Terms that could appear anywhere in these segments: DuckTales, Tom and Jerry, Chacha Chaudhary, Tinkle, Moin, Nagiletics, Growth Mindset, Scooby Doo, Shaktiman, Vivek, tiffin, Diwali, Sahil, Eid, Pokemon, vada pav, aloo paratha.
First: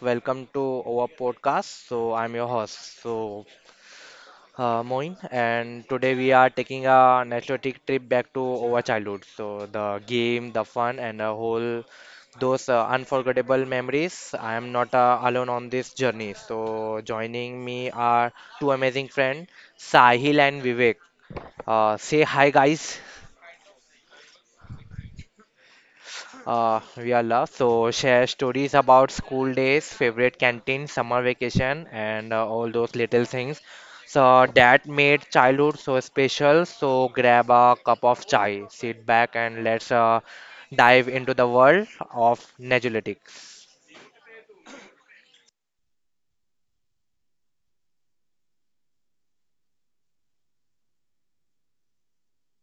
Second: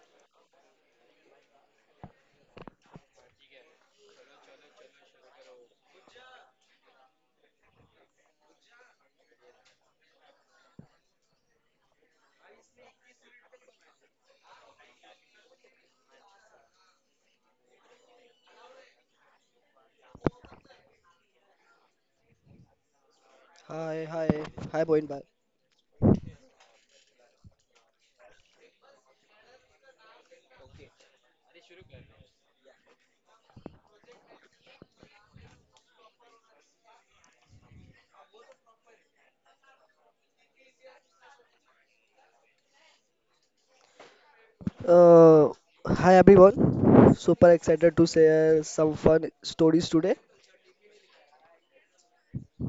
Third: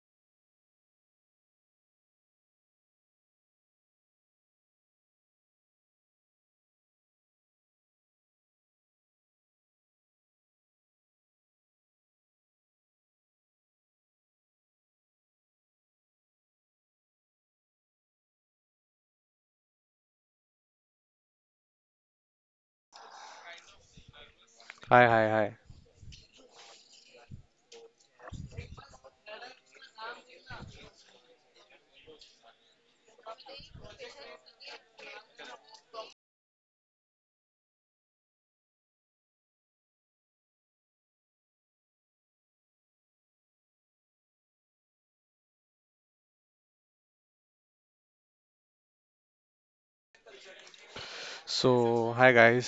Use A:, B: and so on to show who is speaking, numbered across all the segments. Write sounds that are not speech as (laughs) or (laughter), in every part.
A: welcome to our podcast. I'm your host, Moin, and today we are taking a nostalgic trip back to our childhood. So the game, the fun, and the whole those unforgettable memories. I am not alone on this journey. So joining me are two amazing friends, Sahil and Vivek. Say hi, guys.
B: Hi, hi, hi,
C: Hi,
B: Moin
C: hi,
B: bhai.
C: hi.
A: We are love. So share stories about school days, favorite canteen, summer vacation, and all those little things. So that made childhood so special. So grab a cup of chai, sit back, and let's dive into the world of Nagiletics.
B: Uh, Hi everyone. Super excited to share some fun stories today.
C: Hi guys.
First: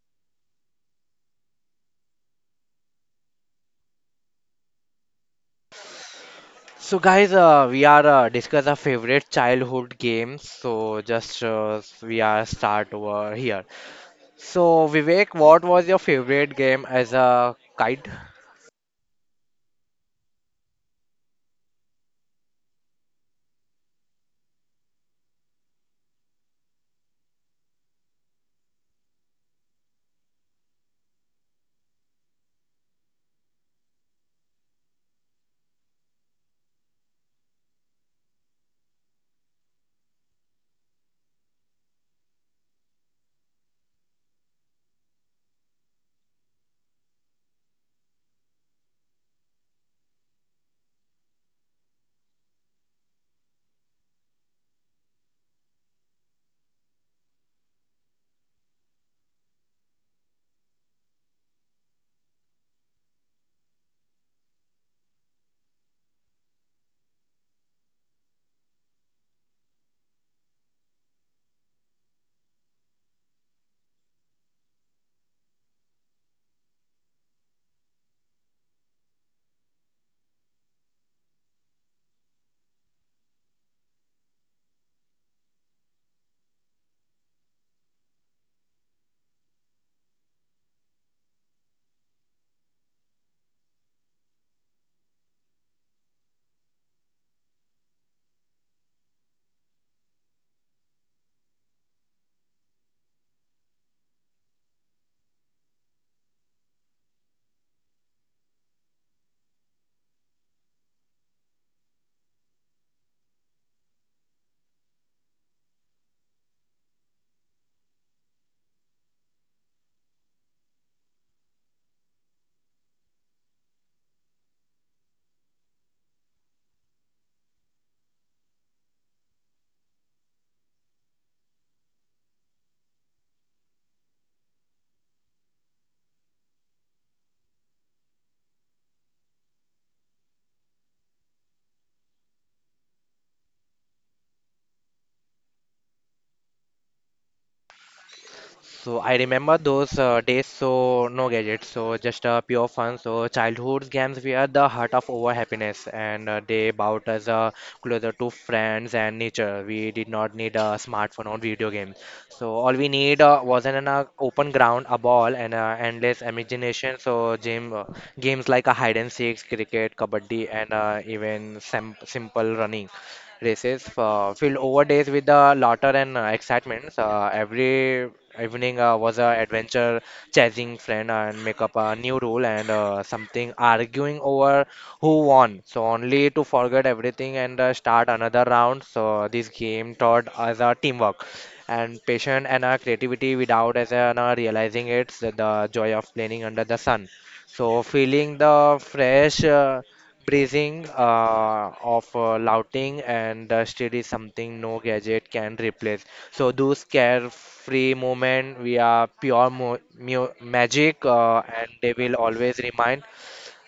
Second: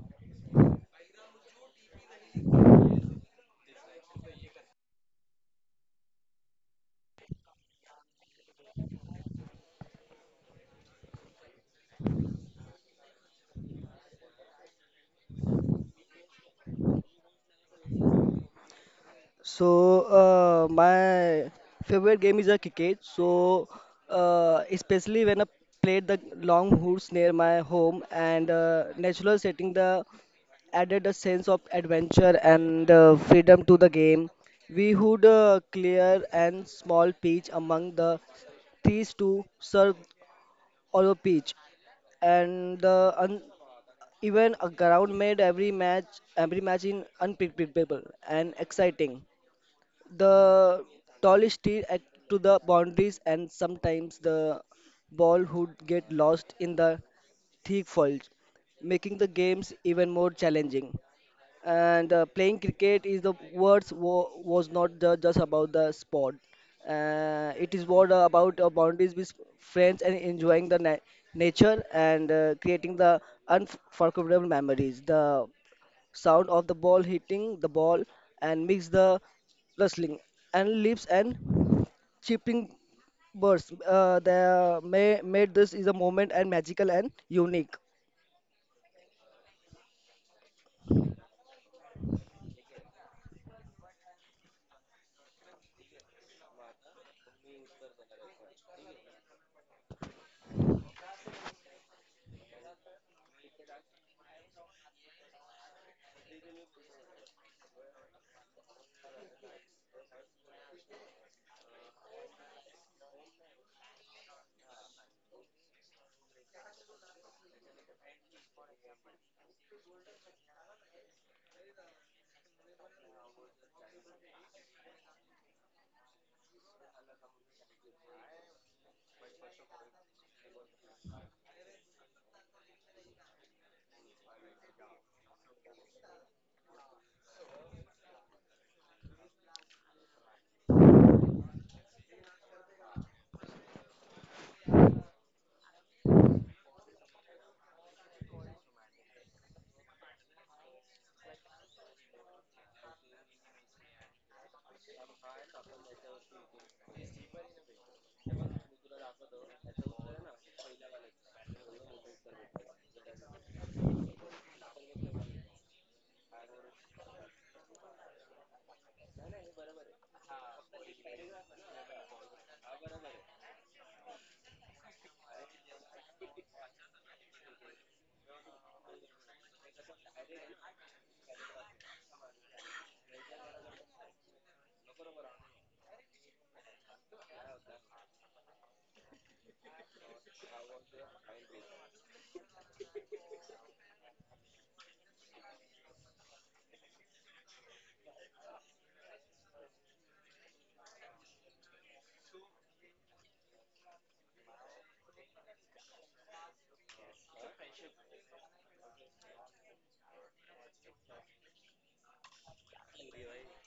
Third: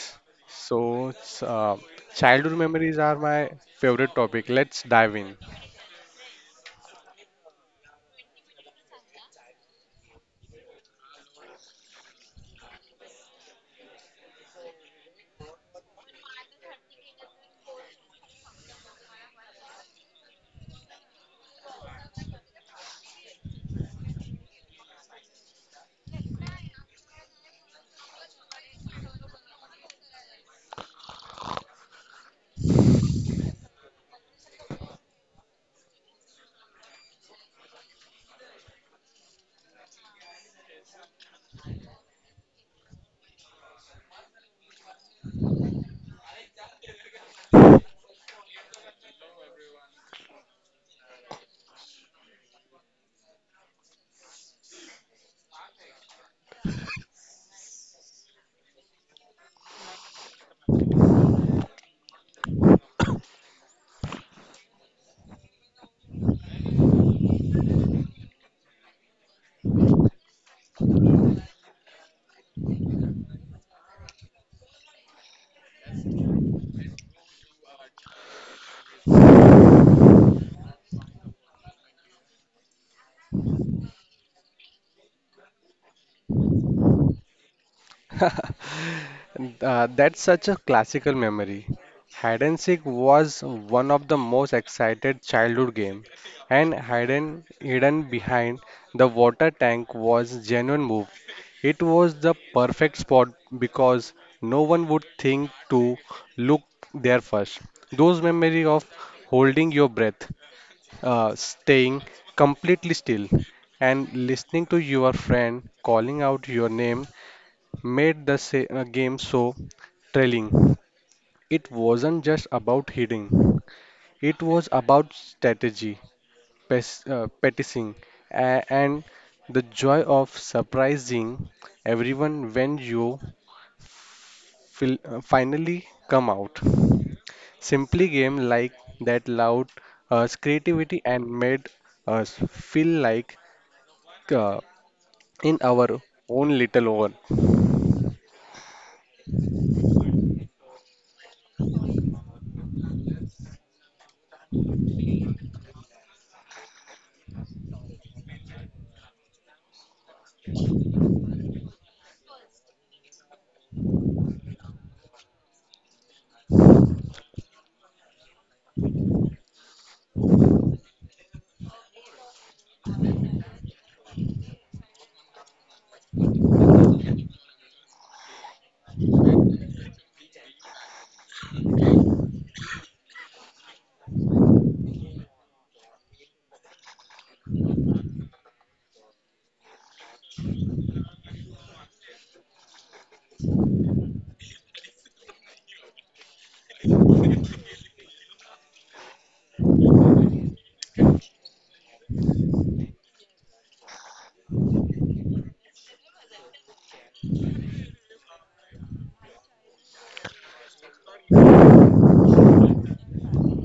C: So, s- uh, Childhood memories are my favorite topic. Let's dive in.
A: So guys, we are discuss our favorite childhood games. So just we are start over here. So Vivek, what was your favorite game as a kid?
B: So, my favorite game is a cricket. So, especially when I played the long hoops near my home and natural setting the added a sense of adventure and freedom to the game. We would clear and small pitch among the trees to serve our pitch and the even a ground made every match in unpredictable and exciting the tallest steel at to the boundaries, and sometimes the ball would get lost in the thick foliage, making the games even more challenging. And playing cricket is the words was not just about the sport. It is what about boundaries with friends and enjoying the nature, and creating the unforgettable memories, the sound of the ball hitting the ball and mix the rustling and leaves and chipping birds. The may made this is a moment and magical and unique.
C: (laughs) That's such a classical memory. Hide and seek was one of the most excited childhood game, and hidden behind the water tank was genuine move. It was the perfect spot because no one would think to look there first. Those memory of holding your breath, staying completely still, and listening to your friend calling out your name made the game so thrilling. It wasn't just about hitting, it was about strategy, petting, and the joy of surprising everyone when you finally come out. Simply game like that allowed us creativity and made us feel like uh, in our own little world.
A: So I remember those days, so no gadgets, so just pure fun. So childhood games were the heart of our happiness, and they brought us closer to friends and nature. We did not need a smartphone or video games. So all we need was an open ground, a ball, and endless imagination. So games like a hide and seek, cricket, kabaddi, and even simple running races filled over days with the laughter and excitements. Every evening was an adventure, chasing friend and make up a new rule and something arguing over who won. So only to forget everything and start another round. So this game taught us a teamwork and patience and creativity without as realizing it's the joy of playing under the sun. So feeling the fresh. Praising of louting and dusted is something no gadget can replace. So those carefree moment we are pure magic and they will always remind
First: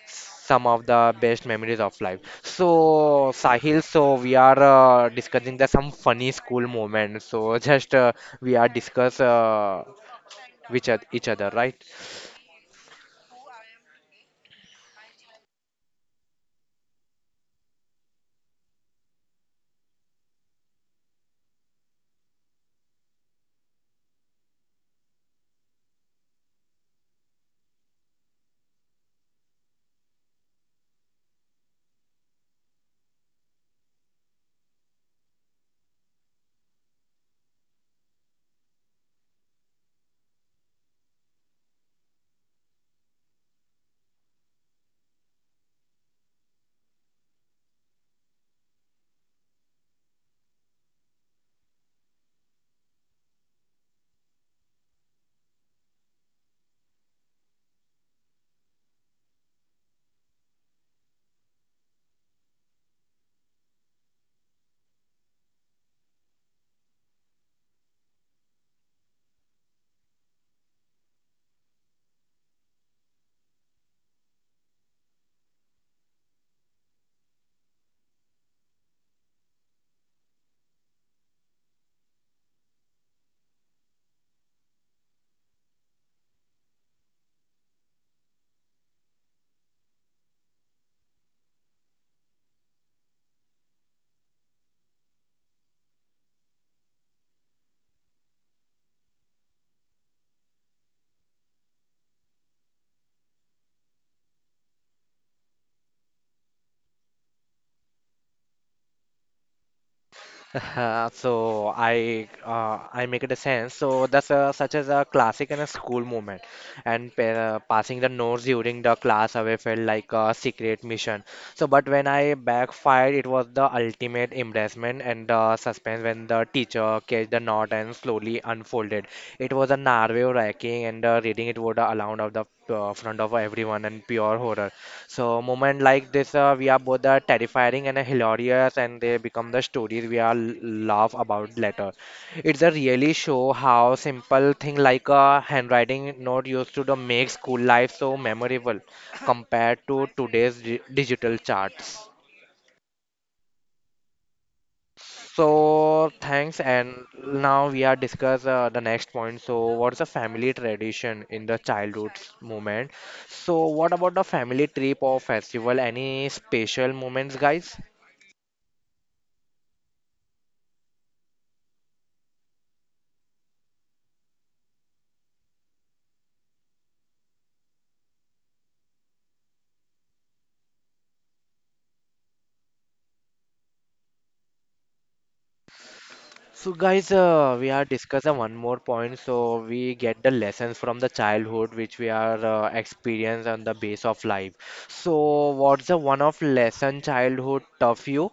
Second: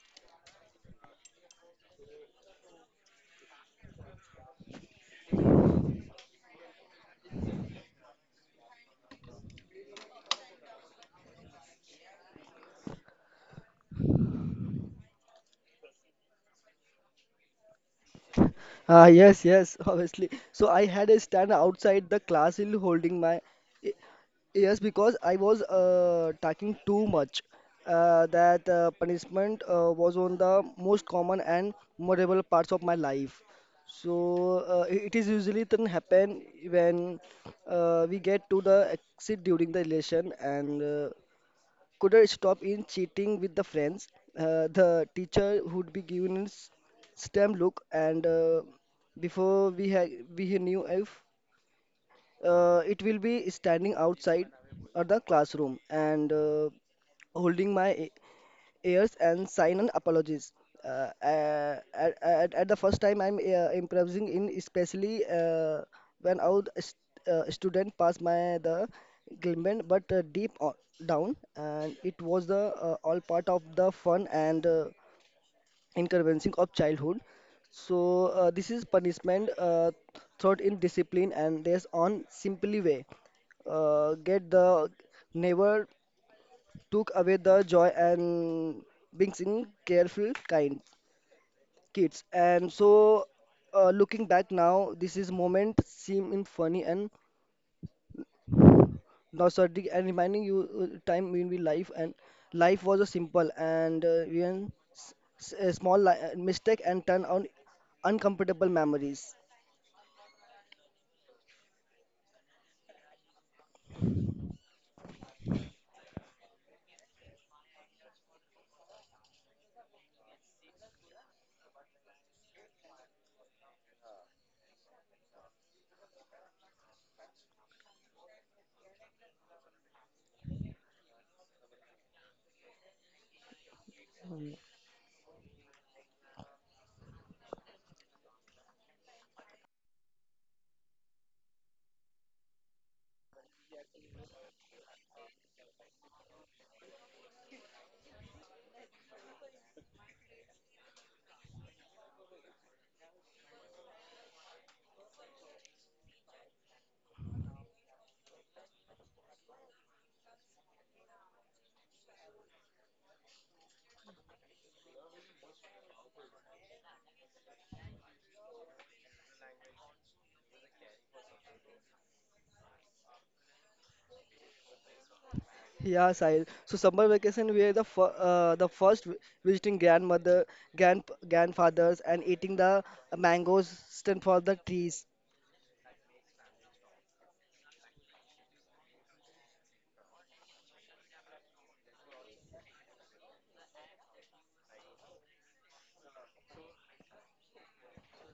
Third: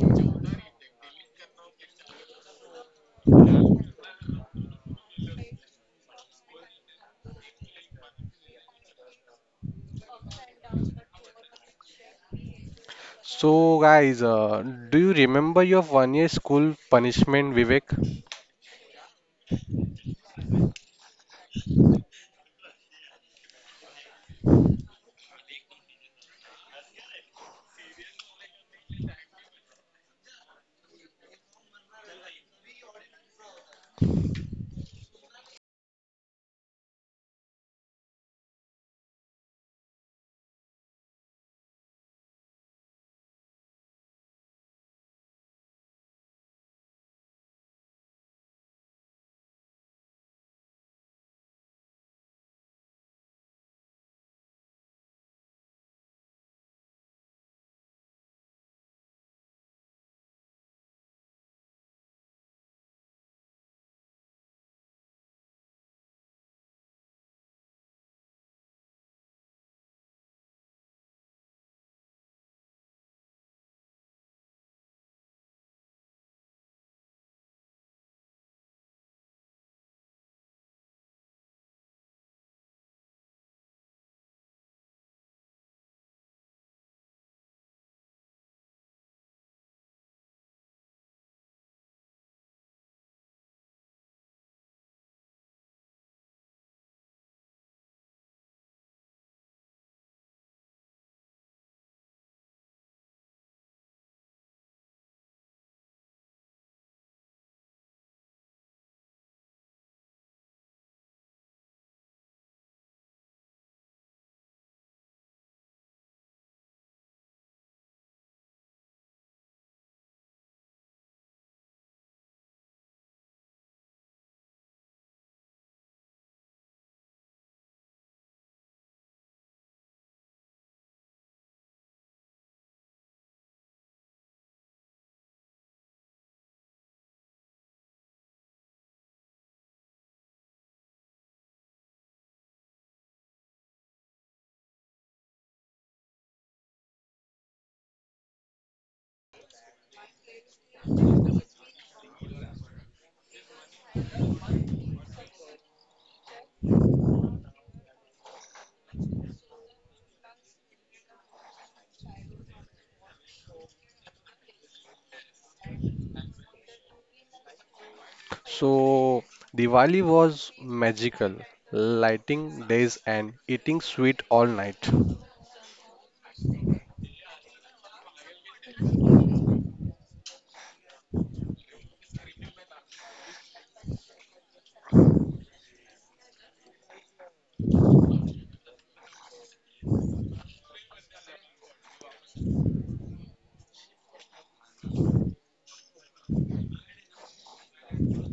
A: some of the best memories of life. So Sahil, so we are discussing the some funny school moments. So (laughs) just we are discuss which each other, right?
C: So, guys, do you remember your 1 year school punishment, Vivek?
B: Ah, yes, (laughs) obviously. So I had a stand outside the class hill holding my. eh, Yes, because I was talking too much. That punishment was one of the most common and memorable parts of my life. So it is usually then happen when we get to the exit during the election, and couldn't stop in cheating with the friends. The teacher would be giving us stem look, and before we had we knew if it will be standing outside of the classroom and holding my airs and sign an apologies. At the first time I'm improvising in, especially when out st student pass my the element, but down, and it was the all part of the fun and inconveniencing of childhood. So this is punishment thought in discipline, and there's on simply way get the never took away the joy and being in careful kind kids. And so looking back now, this is moment seem in funny and nostalgic and reminding you time in we life, and life was a simple and even a small mistake and turn on uncomfortable memories.
A: (laughs) So I make it a sense. So that's a, such as a classic and a school moment, and pa passing the notes during the class away felt like a secret mission. So but when I backfired, it was the ultimate embarrassment and the suspense when the teacher catch the knot and slowly unfolded. It was a nerve-wracking and reading it would aloud of the front of everyone and pure
B: Mm.
A: horror. So moment like this, we are both are terrifying and hilarious, and they become the stories we are laugh about later. It's a really show how simple thing like a handwriting note used to the make school life so memorable compared to today's di digital charts. So thanks, and now we are discuss the next point. So what's a family tradition in the childhood moment? So what about the family trip or festival? Any special moments, guys?
C: So, Diwali was magical, lighting days and eating sweet all night.
B: Yeah, Sahil. So summer vacation, we are the fir the first visiting grandmother, grandfathers, and eating the mangoes stand for the trees.
A: So guys, we are discuss one more point. So we get the lessons from the childhood which we are experience on the base of life. So what's the one of lesson childhood tough you?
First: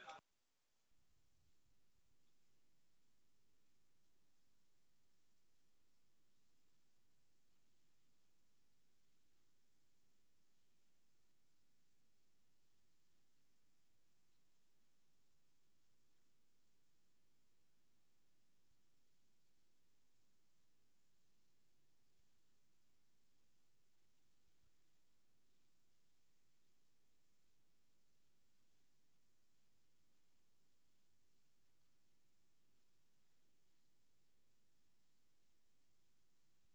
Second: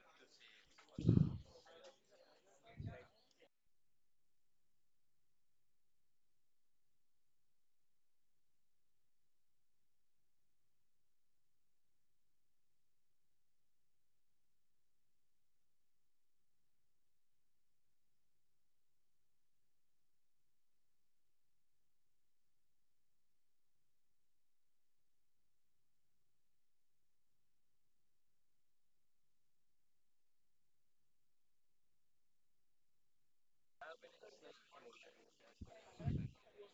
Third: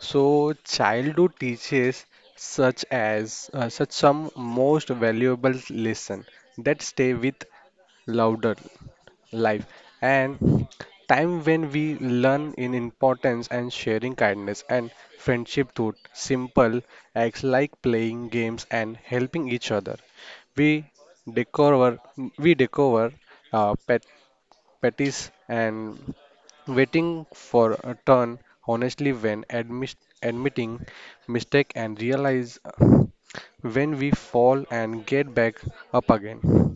C: So childhood teaches such some most valuable lesson that stay with louder life and time when we learn in importance and sharing kindness and friendship through simple acts like playing games and helping each other we discover we discover pet patties and waiting for a turn honestly when admitting mistake and realize when we fall and get back up again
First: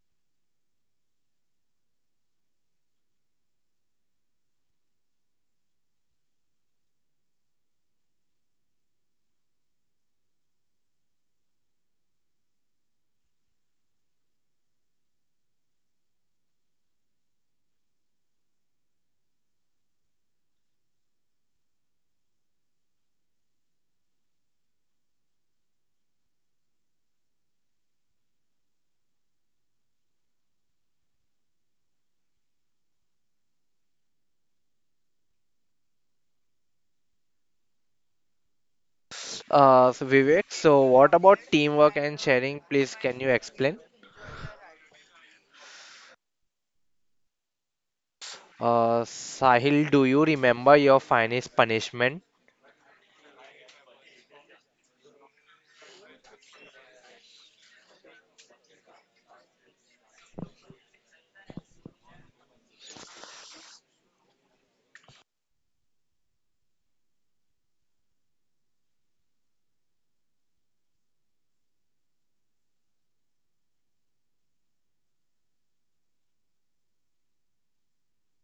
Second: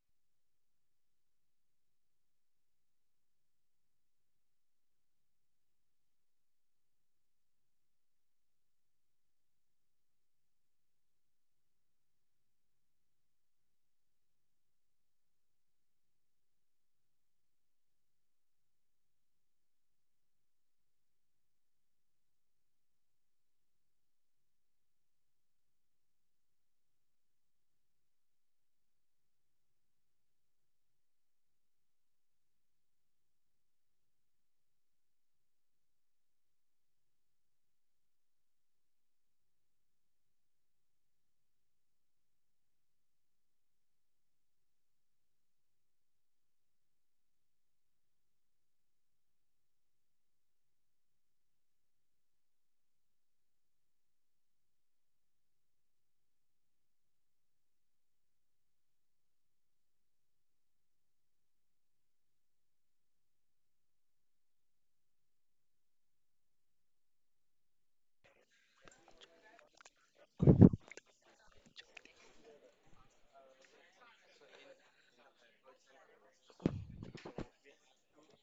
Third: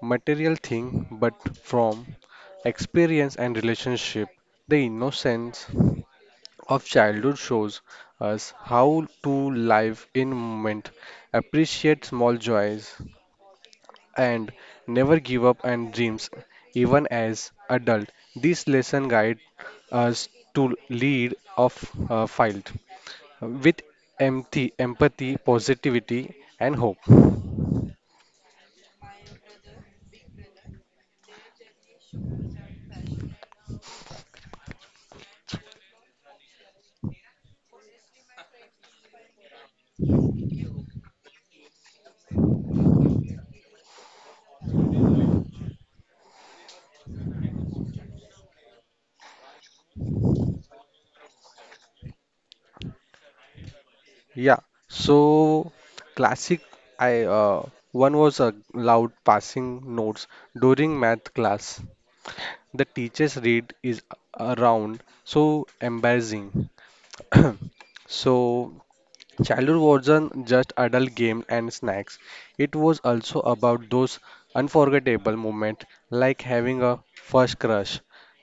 C: material thing but from experience and relationship the innocence of childhood shows us how to live in moment appreciate small joys and never give up on dreams even as adult this lesson guide us to lead of fight with empathy positivity and hope.
A: So Vivek, so what about teamwork and sharing? Please, can you explain? Sahil, do you remember your finest punishment?
C: Yeah, so classic I one was a loud passing notes during math class. The teacher's read is around so embarrassing. (clears throat) So childhood wasn't just adult game and snacks. It was also about those unforgettable moments like having a first crush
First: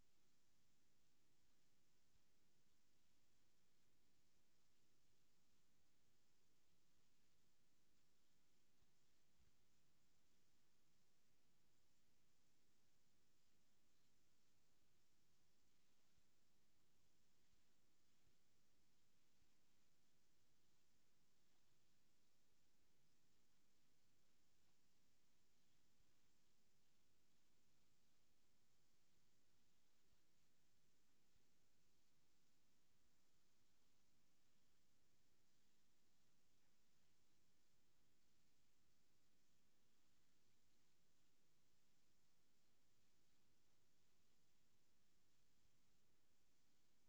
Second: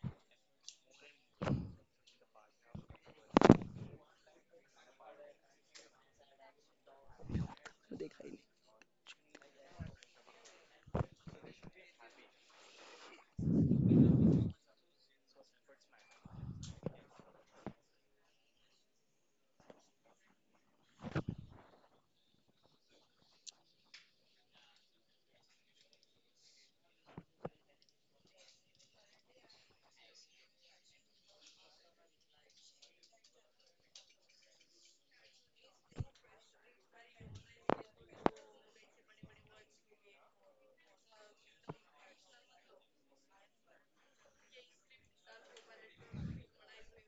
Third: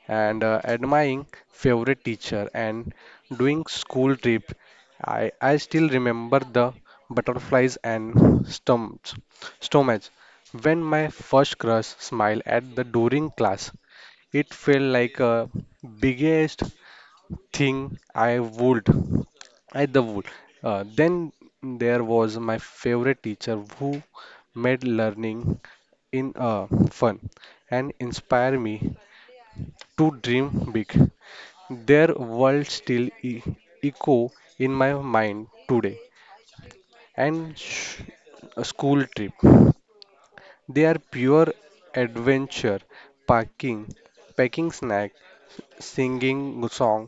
C: and admiring favorite teacher and doing school trip. I still remember the butterflies and stomachs when my first crush smiled at the during class. It felt like a biggest thing I would at the wood. Then there was my favorite teacher who made learning in fun and inspire me to dream big. Their words still echo in my mind today. And sh- a school trip. They are pure adventure, parking, packing snack, singing song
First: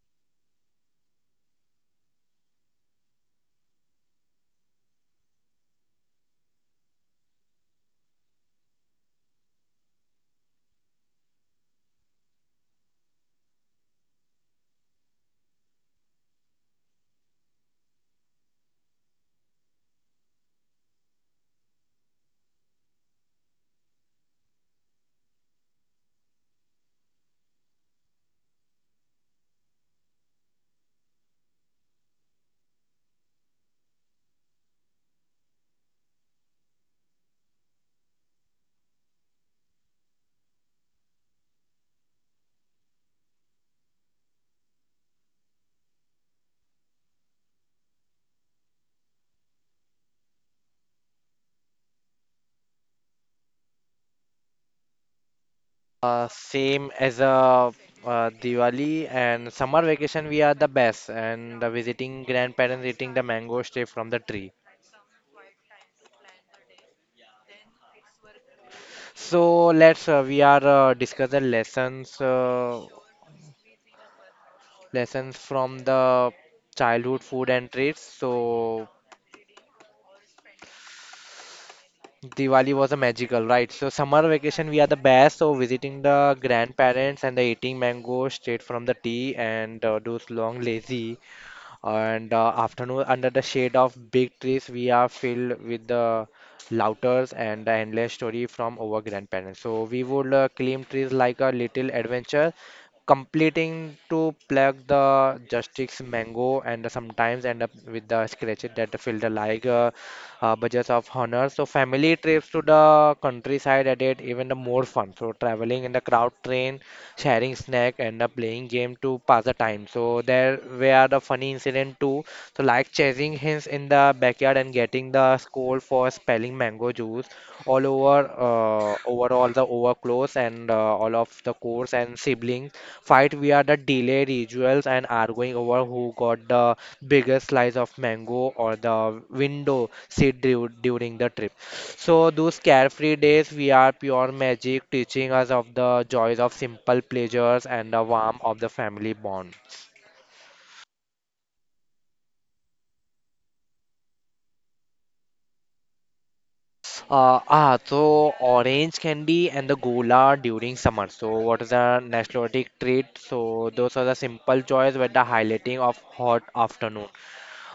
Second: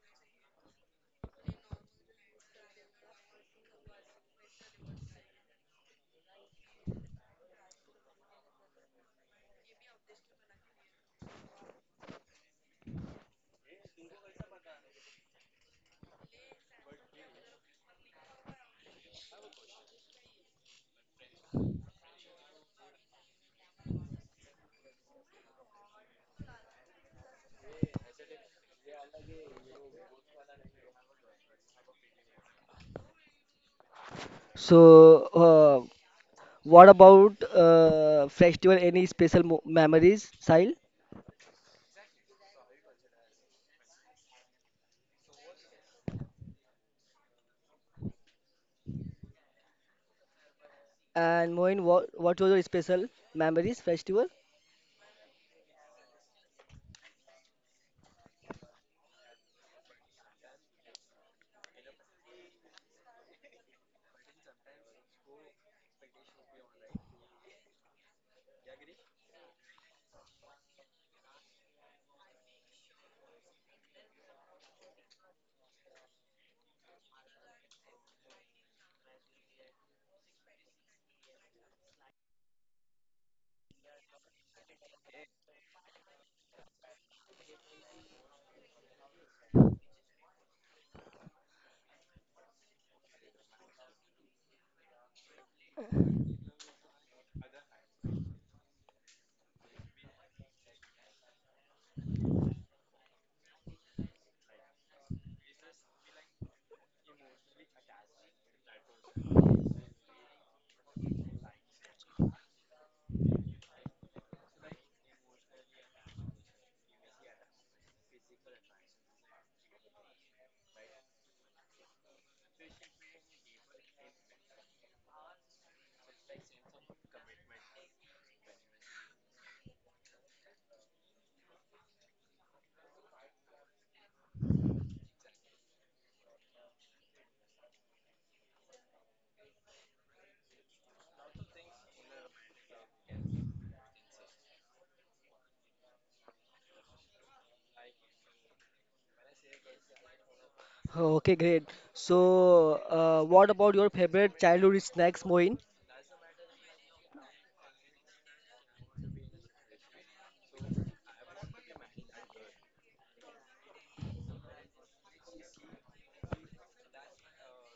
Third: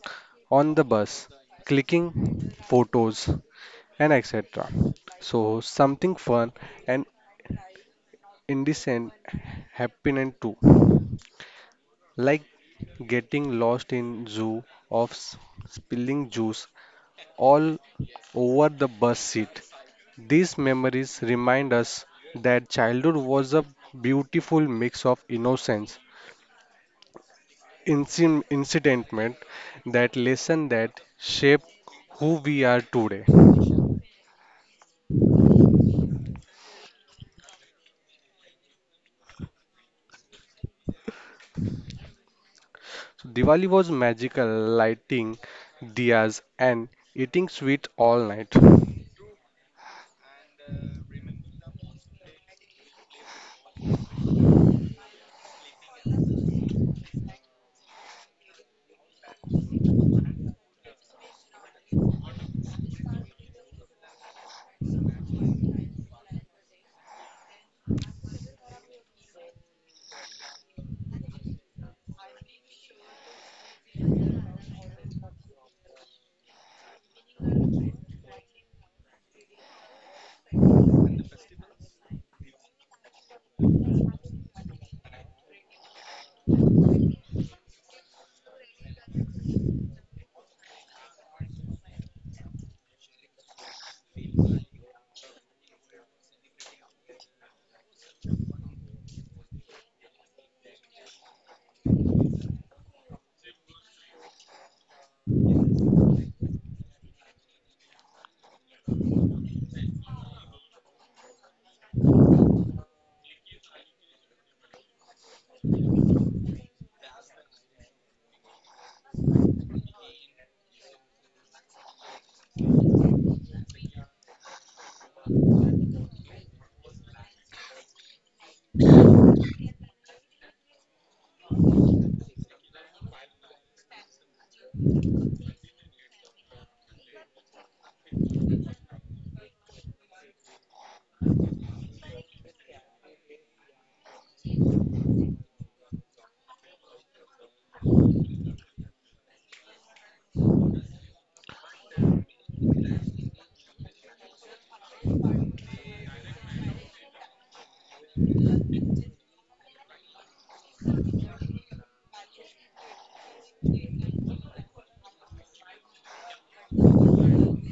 C: on the bus, clicking photos, and etc. So something fun and indecent happening too, like getting lost in zoo of spilling juice all over the bus seat. These memories remind us that childhood was a beautiful mix of innocence, incidentment, that lesson that shaped who we are today.
B: So, uh, what about festival? Any special mo memories, Sahil?
C: So Diwali was magical, lighting diyas and eating sweets all night.
B: And Moin, what was your special memories festival?
A: Same as Diwali and summer vacation, we are the best, and visiting grandparents eating the mango straight from the tree. So let's we are discuss the lessons from the childhood food and treats. So Diwali was a magical, right? So summer vacation we are the best. So visiting the grandparents and the eating mango straight from the tea and those long lazy. And afternoon, under the shade of big trees, we are filled with the louters and the endless story from our grandparents. So we would climb trees like a little adventure, completing to pluck the justice mango and sometimes end up with the scratches that fill the like budgets of honor. So family trips to the countryside added even the more fun. So traveling in the crowd train sharing snack and playing game to pass the time. So there were the funny incident too. So like chasing hens in the backyard and getting the scold for spelling mango juice all over clothes and all of the course and siblings fight via the delay rituals and arguing over who got the biggest slice of mango or the window seat during the trip. So those carefree days we are pure magic, teaching us of the joys of simple pleasures and the warmth of the family bond.
B: Okay, great. So, what about your favorite childhood snacks, Moin?
A: So orange candy and the gola during summer. So what is the nostalgic treat? So those are the simple joys with the highlighting of hot afternoon.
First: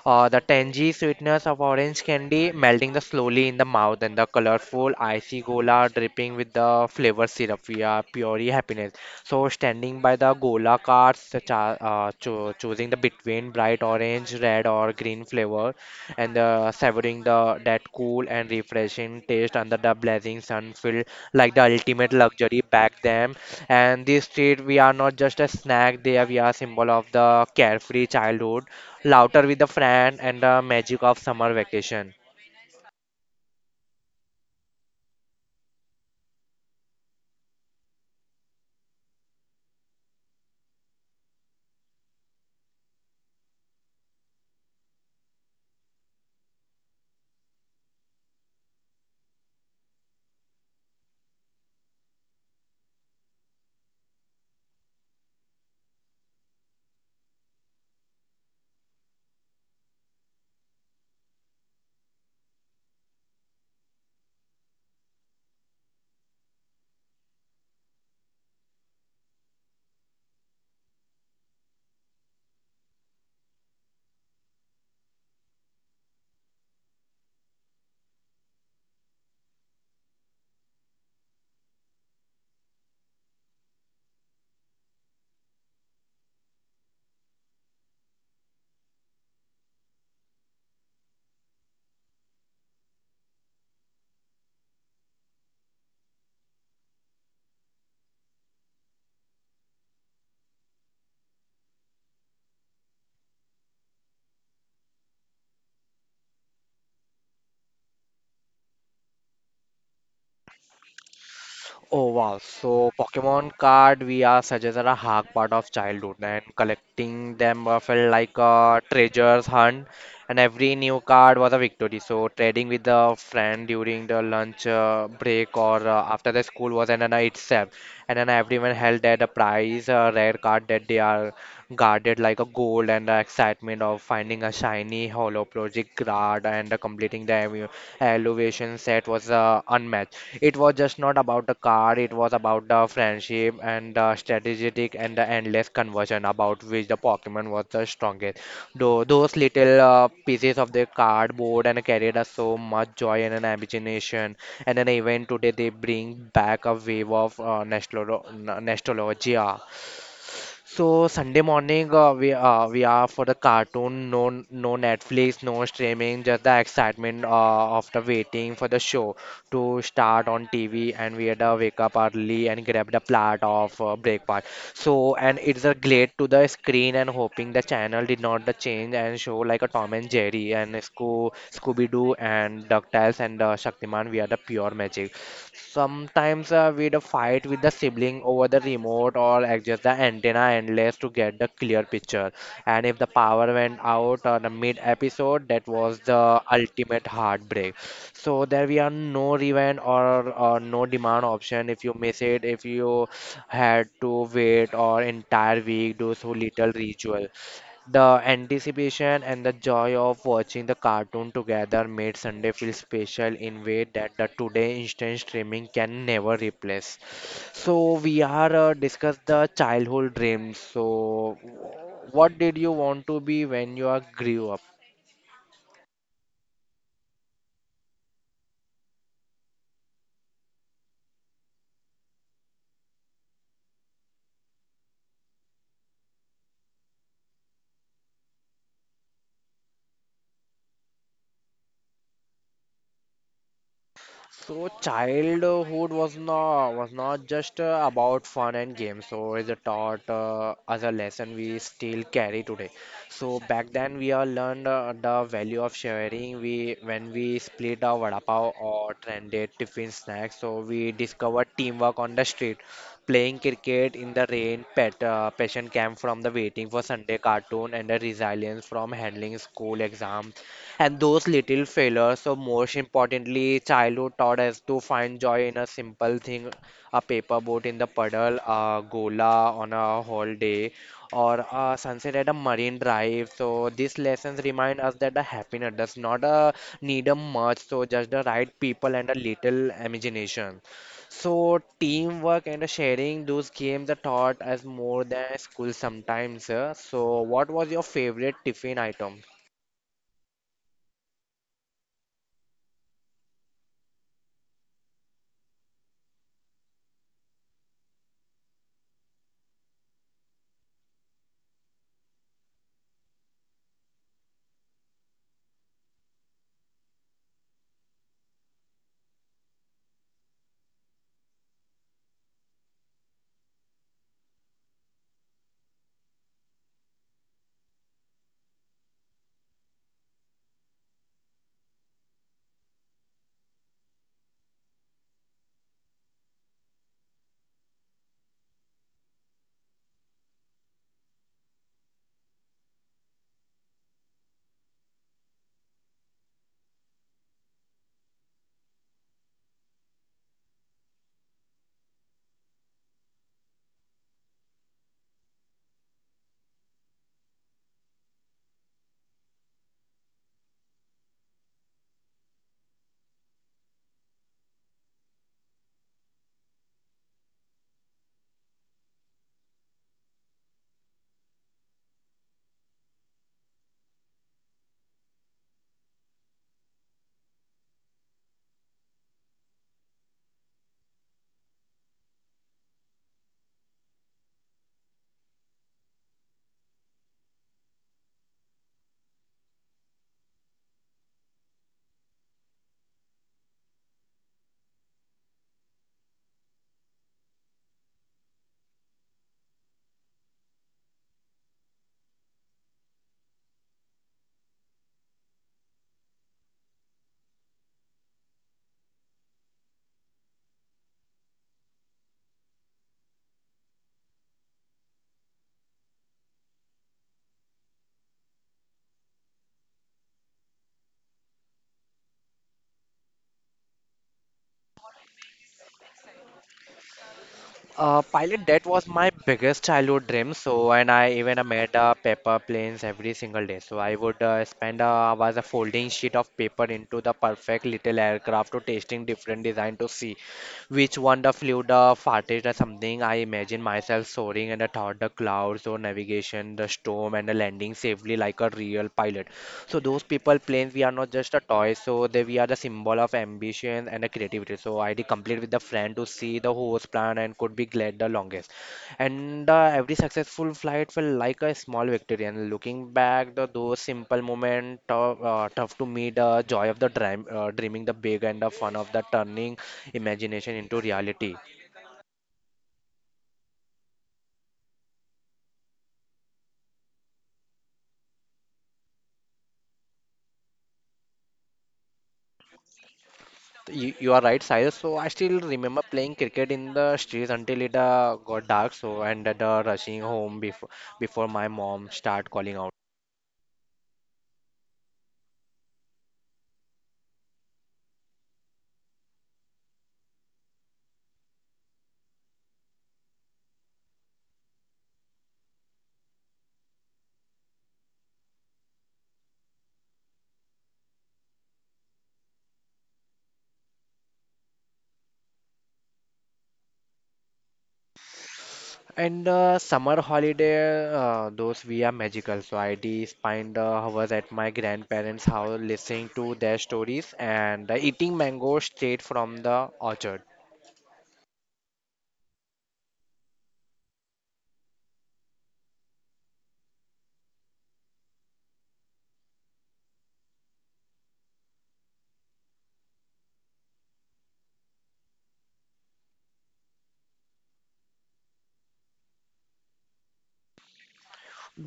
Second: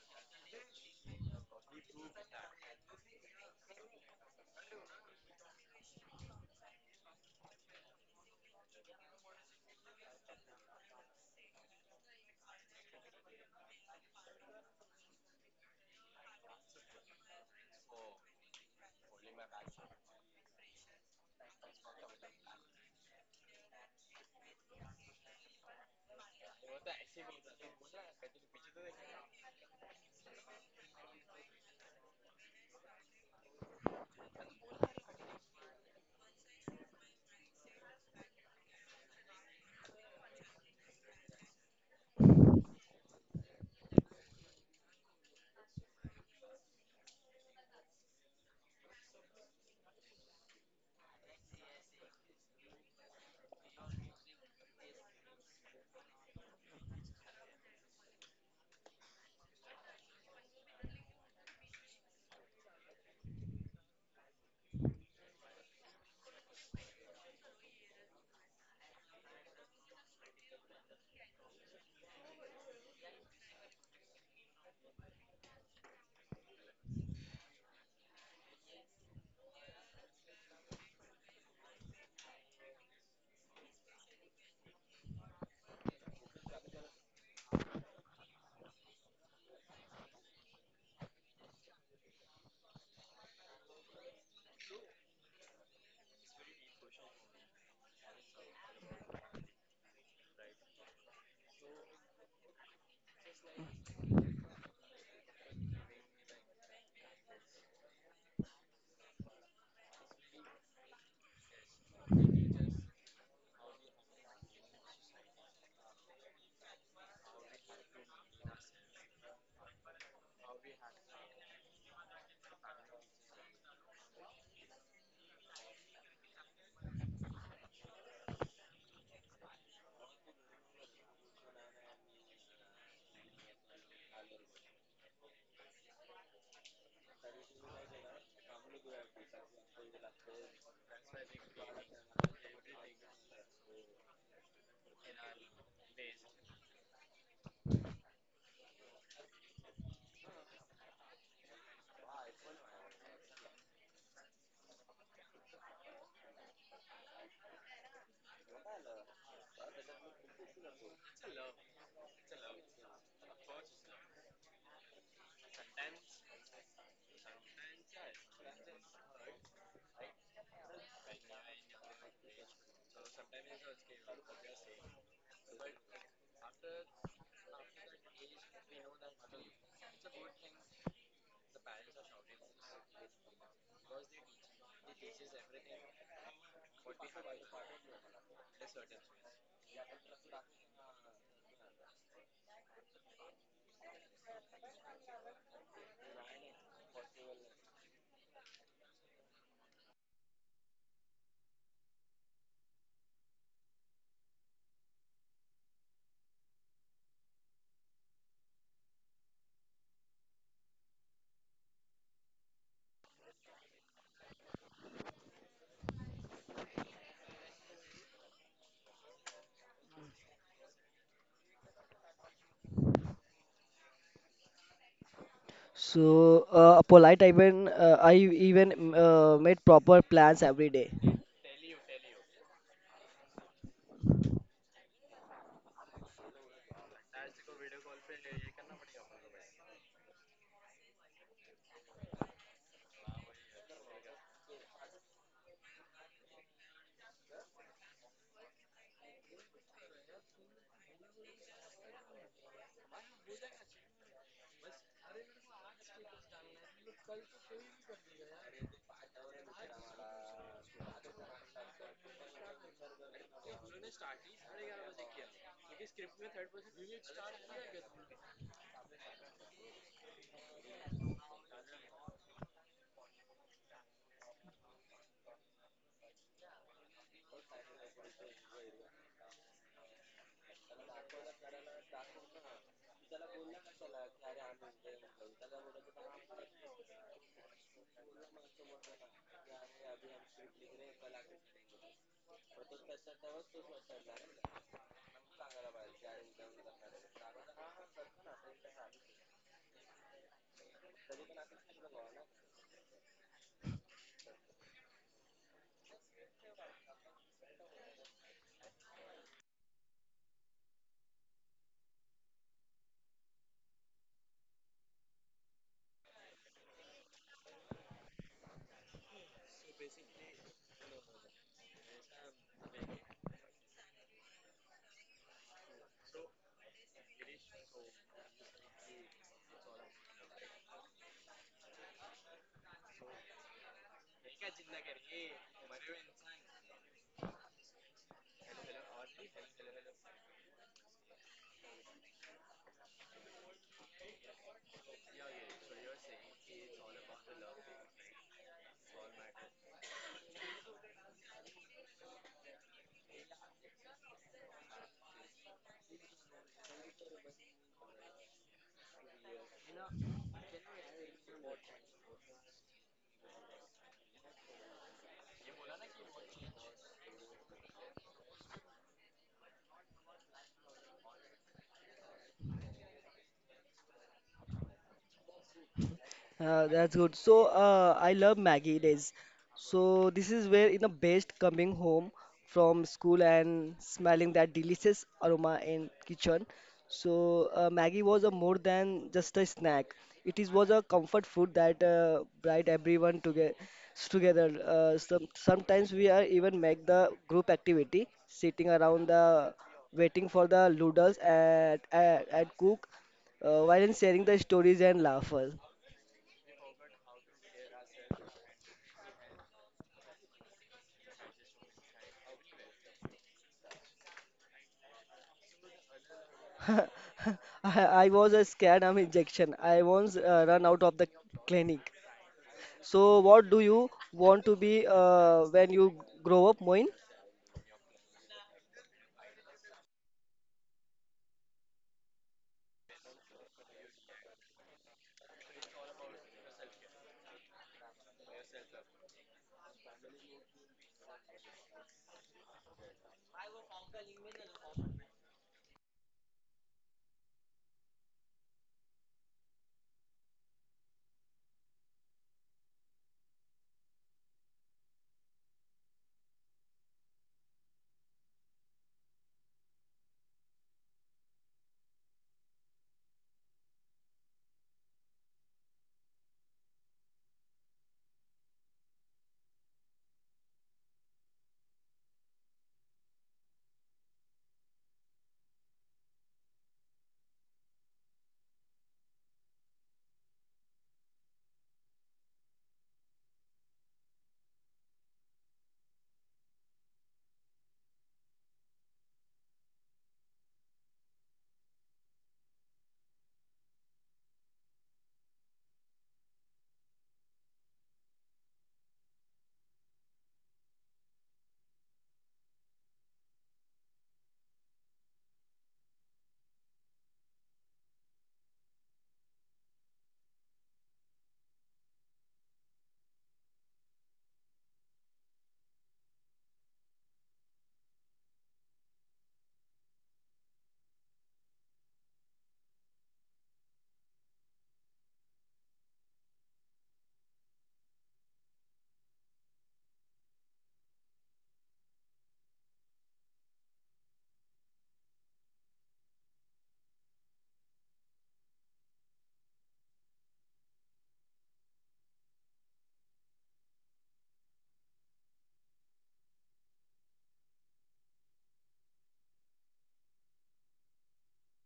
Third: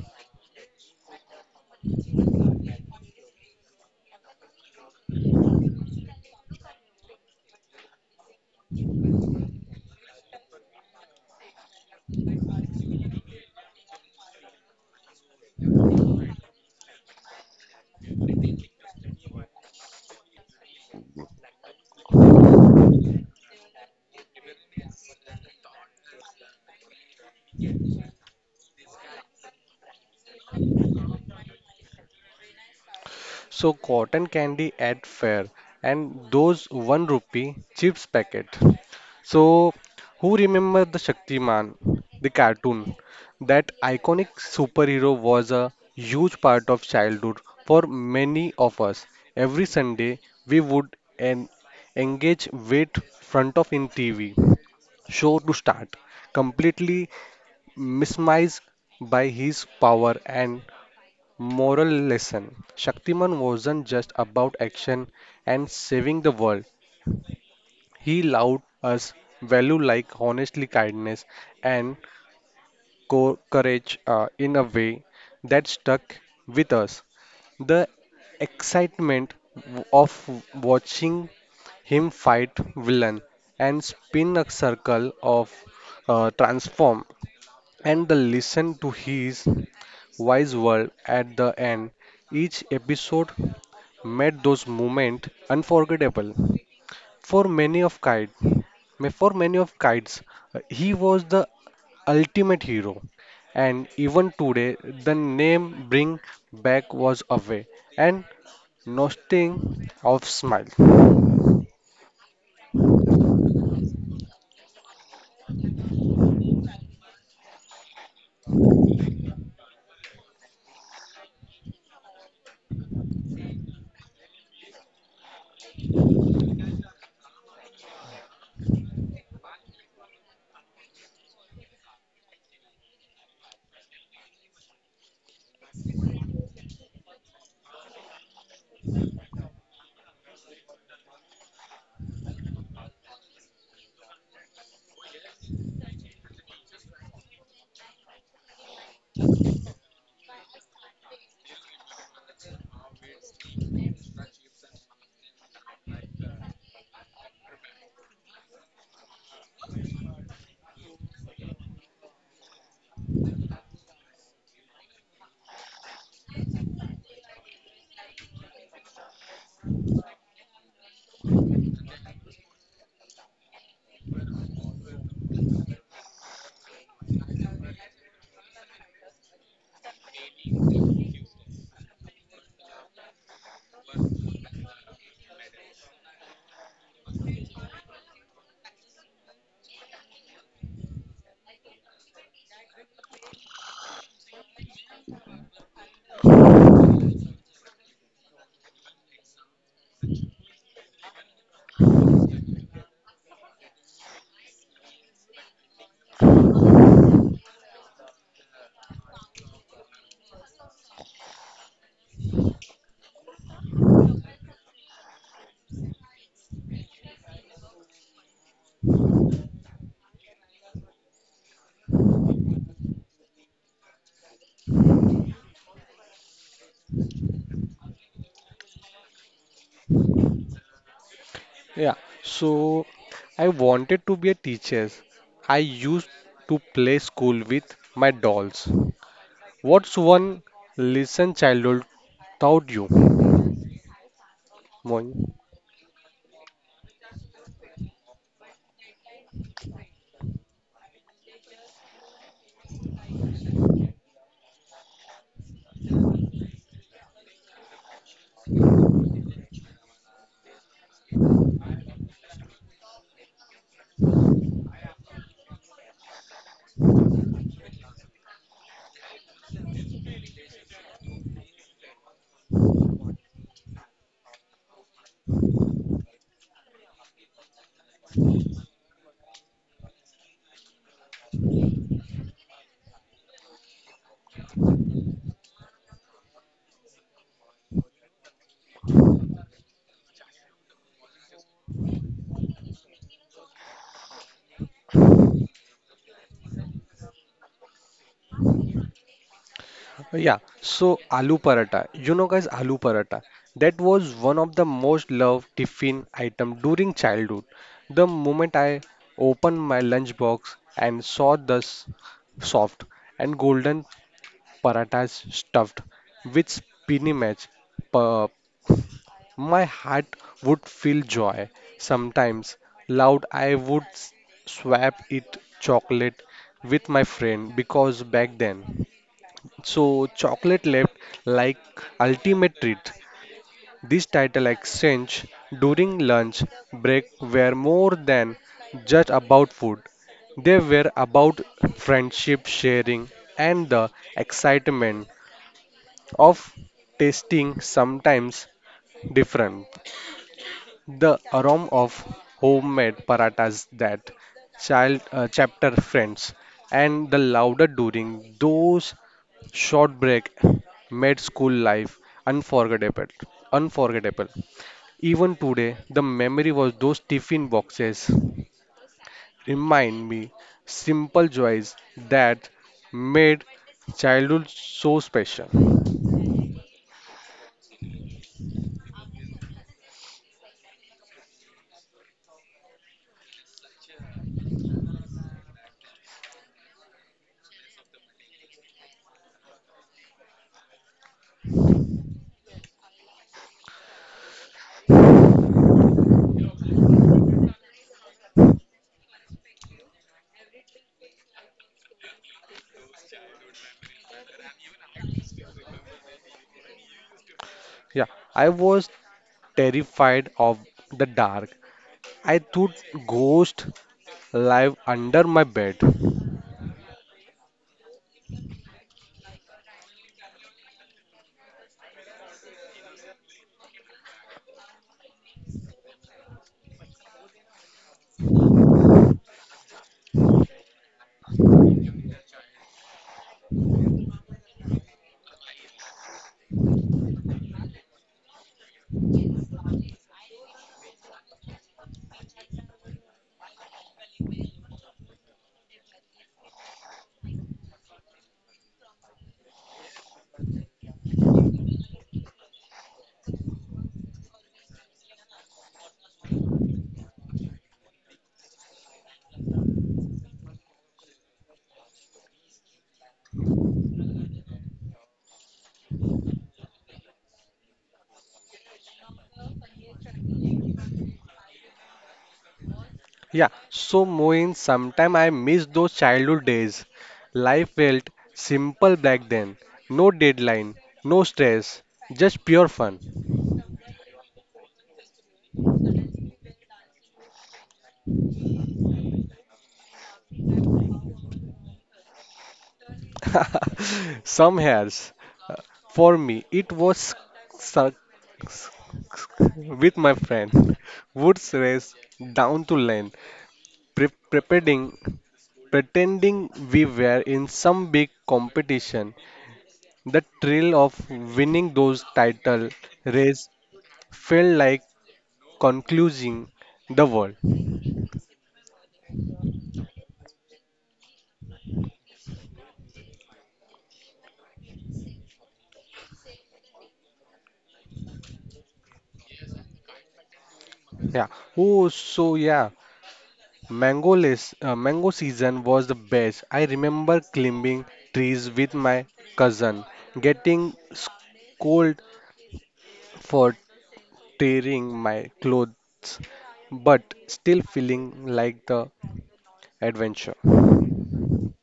A: The tangy sweetness of orange candy melting the slowly in the mouth and the colorful icy gola dripping with the flavor syrup. We are pure happiness. So standing by the gola carts, the choosing the between bright orange, red or green flavor and savoring the that cool and refreshing taste under the blazing sun feel like the ultimate luxury back then. And this street, we are not just a snack there, we are symbol of the carefree childhood Louder with a friend and the magic of summer vacation.
C: So cotton candy at fair and those one rupee chips packet. So who remember the Shaktiman, the cartoon? That iconic superhero was a huge part of childhood for many of us. Every Sunday, we would engage with front of in TV show to start, completely mesmerized by his power and moral lesson. Shaktiman wasn't just about action and saving the world. He allowed us value like honestly kindness and courage in a way that stuck with us. The excitement of watching him fight villain and spin a circle of transform and the listen to his wise word at the end each episode made those moments unforgettable for many of kite, for many of kites, he was the ultimate hero. And even today, the name bring back was away and nothing of smile.
A: Oh wow, so Pokemon card we are suggested a hard part of childhood and collecting them felt like a treasures hunt and every new card was a victory. So trading with a friend during the lunch break or after the school was an honor itself and then everyone held that a prize, a rare card that they are guarded like a gold and the excitement of finding a shiny hollow project card and completing the elevation set was unmatched. It was just not about the car, it was about the friendship and the strategic and the endless conversion about which the Pokemon was the strongest. Though those little pieces of the cardboard and carried us so much joy and an imagination. And then even today they bring back a wave of nostalgia. So Sunday morning, we are for the cartoon, no no Netflix, no streaming, just the excitement of the waiting for the show to start on TV, and we had to wake up early and grab the plate of breakfast. So and it's a glare to the screen and hoping the channel did not the change and show like a Tom and Jerry and Scooby Doo and DuckTales and Shaktiman. We are the pure magic. Sometimes we'd fight with the sibling over the remote or adjust the antenna endless to get the clear picture. And if the power went out on the mid episode, that was the ultimate heartbreak. So there we are no rewind or no demand option. If you miss it, if you had to wait or entire week, do so little ritual. The anticipation and the joy of watching the cartoon together made Sunday feel special in way that the today instant streaming can never replace. So we are discuss the childhood dreams. So what did you want to be when you are grew up?
B: So, polite even I even made proper plans every day.
C: Yeah, so I wanted to be a teacher. I used to play school with my dolls. What's one lesson childhood taught you,
A: So
C: Moin?
A: childhood was not just about fun and games. So is a taught as a lesson we still carry today. So back then we all learned the value of sharing. We when we split our vada pav or trended tiffin snacks. So we discovered teamwork on the street, playing cricket in the rain, pet passion camp from the waiting for Sunday cartoon, and the resilience from handling school exams. And those little failures, or most importantly, childhood taught us to find joy in a simple thing, a paper boat in the puddle, a gola on a holiday, or a sunset at a marine drive. So these lessons remind us that the happiness does not need a much, so just the right people and a little imagination. So teamwork and the sharing, those games are taught as more than school sometimes. So what was your favorite tiffin item?
C: Yeah, so aloo paratha, you know guys, aloo paratha, that was one of the most loved tiffin item during childhood. The moment I opened my lunchbox and saw this soft and golden parathas stuffed with spinach, pa- my heart would feel joy. Sometimes loud I would swap it chocolate with my friend because back then. So, chocolate left like ultimate treat. This title exchange during lunch break were more than just about food. They were about friendship sharing and the excitement of tasting sometimes different. The aroma of homemade paratas that child chapter friends and the louder during those short break made school life unforgettable unforgettable. Even today the memory was those tiffin boxes remind me simple joys that made childhood so special.
B: That's good. So I love Maggie days. So this is where in the best coming home from school and smelling that delicious aroma in kitchen. So Maggie was a more than just a snack. It is was a comfort food that brought everyone together. Together, sometimes we are even make the group activity, sitting around the waiting for the noodles at cook, while sharing the stories and laughter.
C: Yeah, I was terrified of the dark. I thought ghosts live under my bed.
B: (laughs) I was a scared arm injection. I once run out of the clinic. So, what do you want to be when you grow up, Moin?
A: Pilot, that was my biggest childhood dream. So, and I even made paper planes every single day. So, I would spend was a folding sheet of paper into the perfect little aircraft to testing different design to see which one the flew the farthest or something. I imagine myself soaring and I thought the clouds or navigation, the storm and the landing safely like a real pilot. So those people playing, we are not just a toy. So they we are the symbol of ambition and the creativity. So I did complete with the friend to see the host plan and could be glad the longest. And every successful flight felt like a small victory. And looking back, the those simple moment tough to meet the joy of the dream, dreaming the big and the fun of the turning imagination into reality.
C: Yeah, so Moin, sometime I miss those childhood days. Life felt simple back then. No deadline, no stress, just pure fun.
A: You are right, Sahil. So I still remember playing cricket in the streets until it got dark. So and rushing home before my mom start calling out.
C: (laughs) Some hairs. uh, For me, it was cir- with my friend. Woods race down to lane, pre- pretending, pretending we were in some big competition. The thrill of winning those title race felt like concluding the world.
A: And summer holiday, those we are magical. So I did spend hours at my grandparents' house listening to their stories and eating mango straight from the orchard.
C: Yeah. Oh, so yeah, mango season was the best. I remember climbing trees with my cousin, getting scolded for tearing my clothes, but still feeling like the adventure.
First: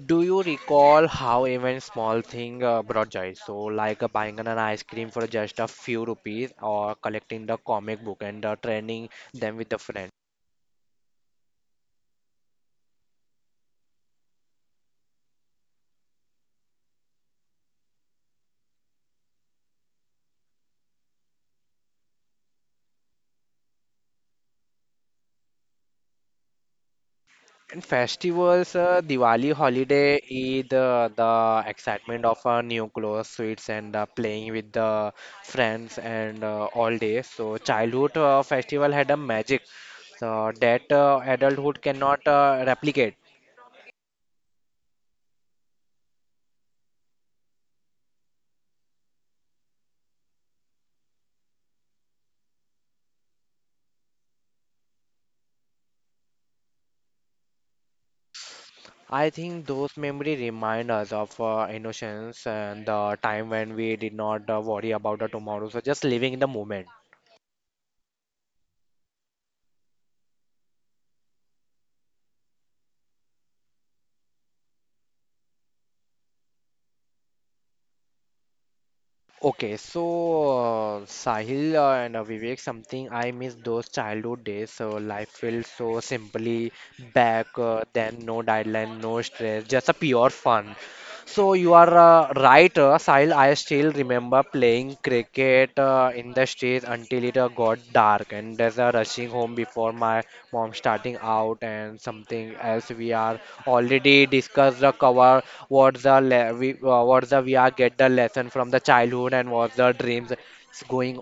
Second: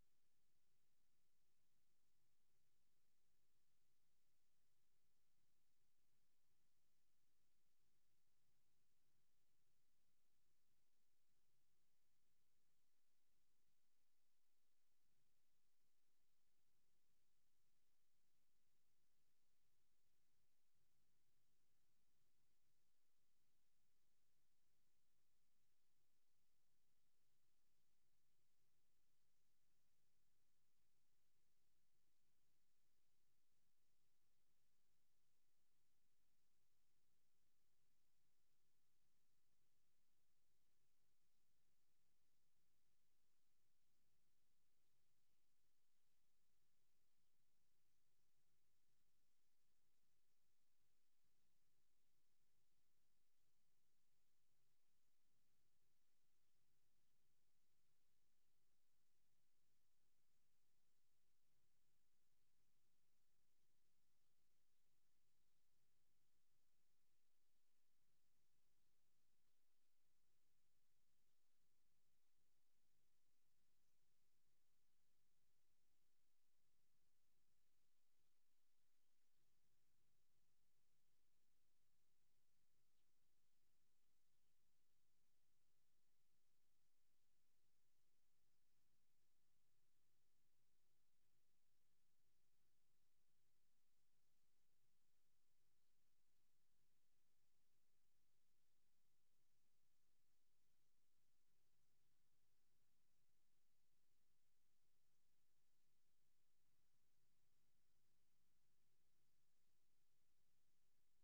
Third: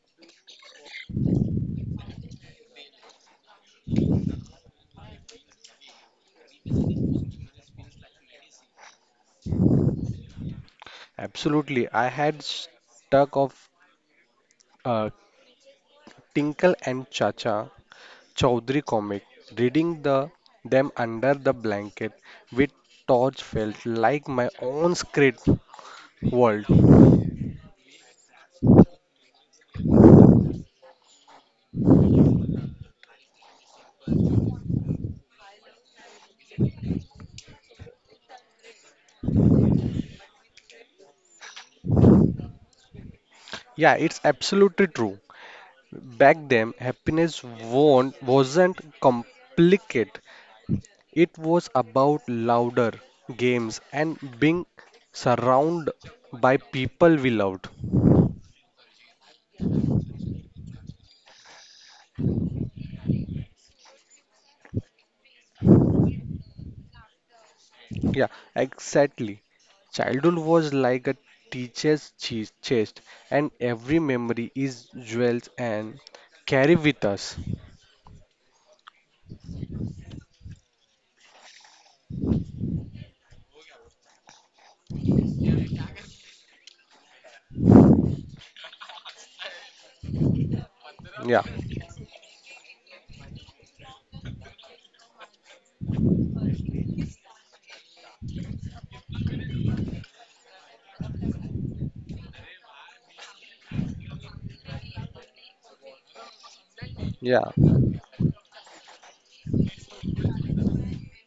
A: Do you recall how even small thing brought joy? So, like buying an ice cream for just a few rupees, or collecting the comic book and training them with a friend.
C: Absolutely, I had stuck of uh, Tinkle and Chacha Chaudhary comic. Reading the them under the blanket with torch felt like my own script world.
A: And festivals, Diwali holiday, Eid, the excitement of new clothes, sweets, and playing with the friends and all day. So, childhood festival had a magic so that adulthood cannot replicate.
C: Yeah, it's absolutely true. Back then, happiness won't, wasn't complicated. It was about louder games and being surrounded by people we loved.
A: I think those memories remind us of innocence and the time when we did not worry about the tomorrow, so just living in the moment.
C: Yeah, exactly. Childhood was like a teacher's chest, and every memory is jewels and carry with us.
A: Okay, so Sahil and Vivek, something I miss those childhood days. So life feels so simply back then, no deadline, no stress, just a pure fun.
C: Yeah,
A: So you are right, Sahil. I still remember playing cricket in the streets until it got dark, and there's a rushing home before my mom starting out and something else. We are already discussed the cover. What's
C: yeah,
A: the we are get the lesson from the childhood and what's the dreams is going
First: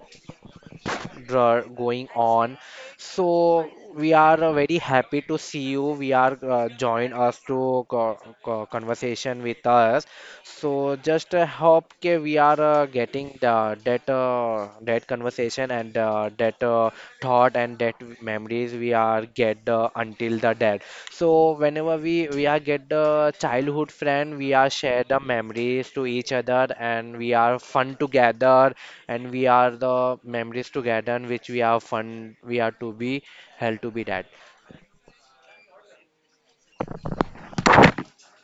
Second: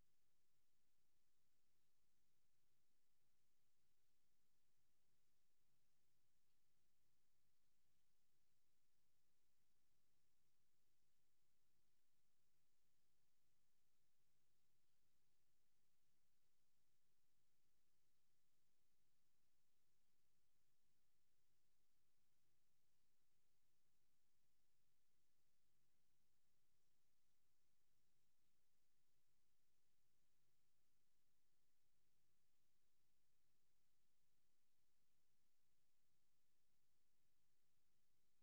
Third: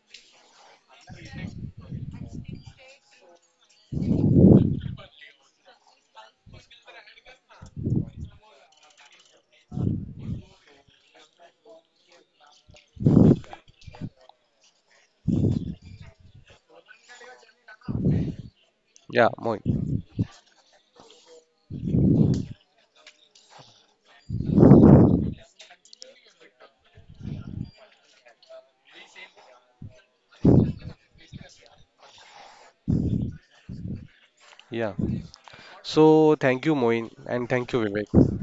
A: going on. So we are very happy to see you. We are join us to conversation with us. So just hope okay, we are getting the that that conversation and that thought and that memories we are
C: yeah, Moin.
A: get until the death. So whenever we are get the childhood friend, we are share the memories to each other and we are fun together and we are the memories together and which we are fun we are to be held to be that.
C: Yeah. So thank you, Moin, and thank you, Vivek.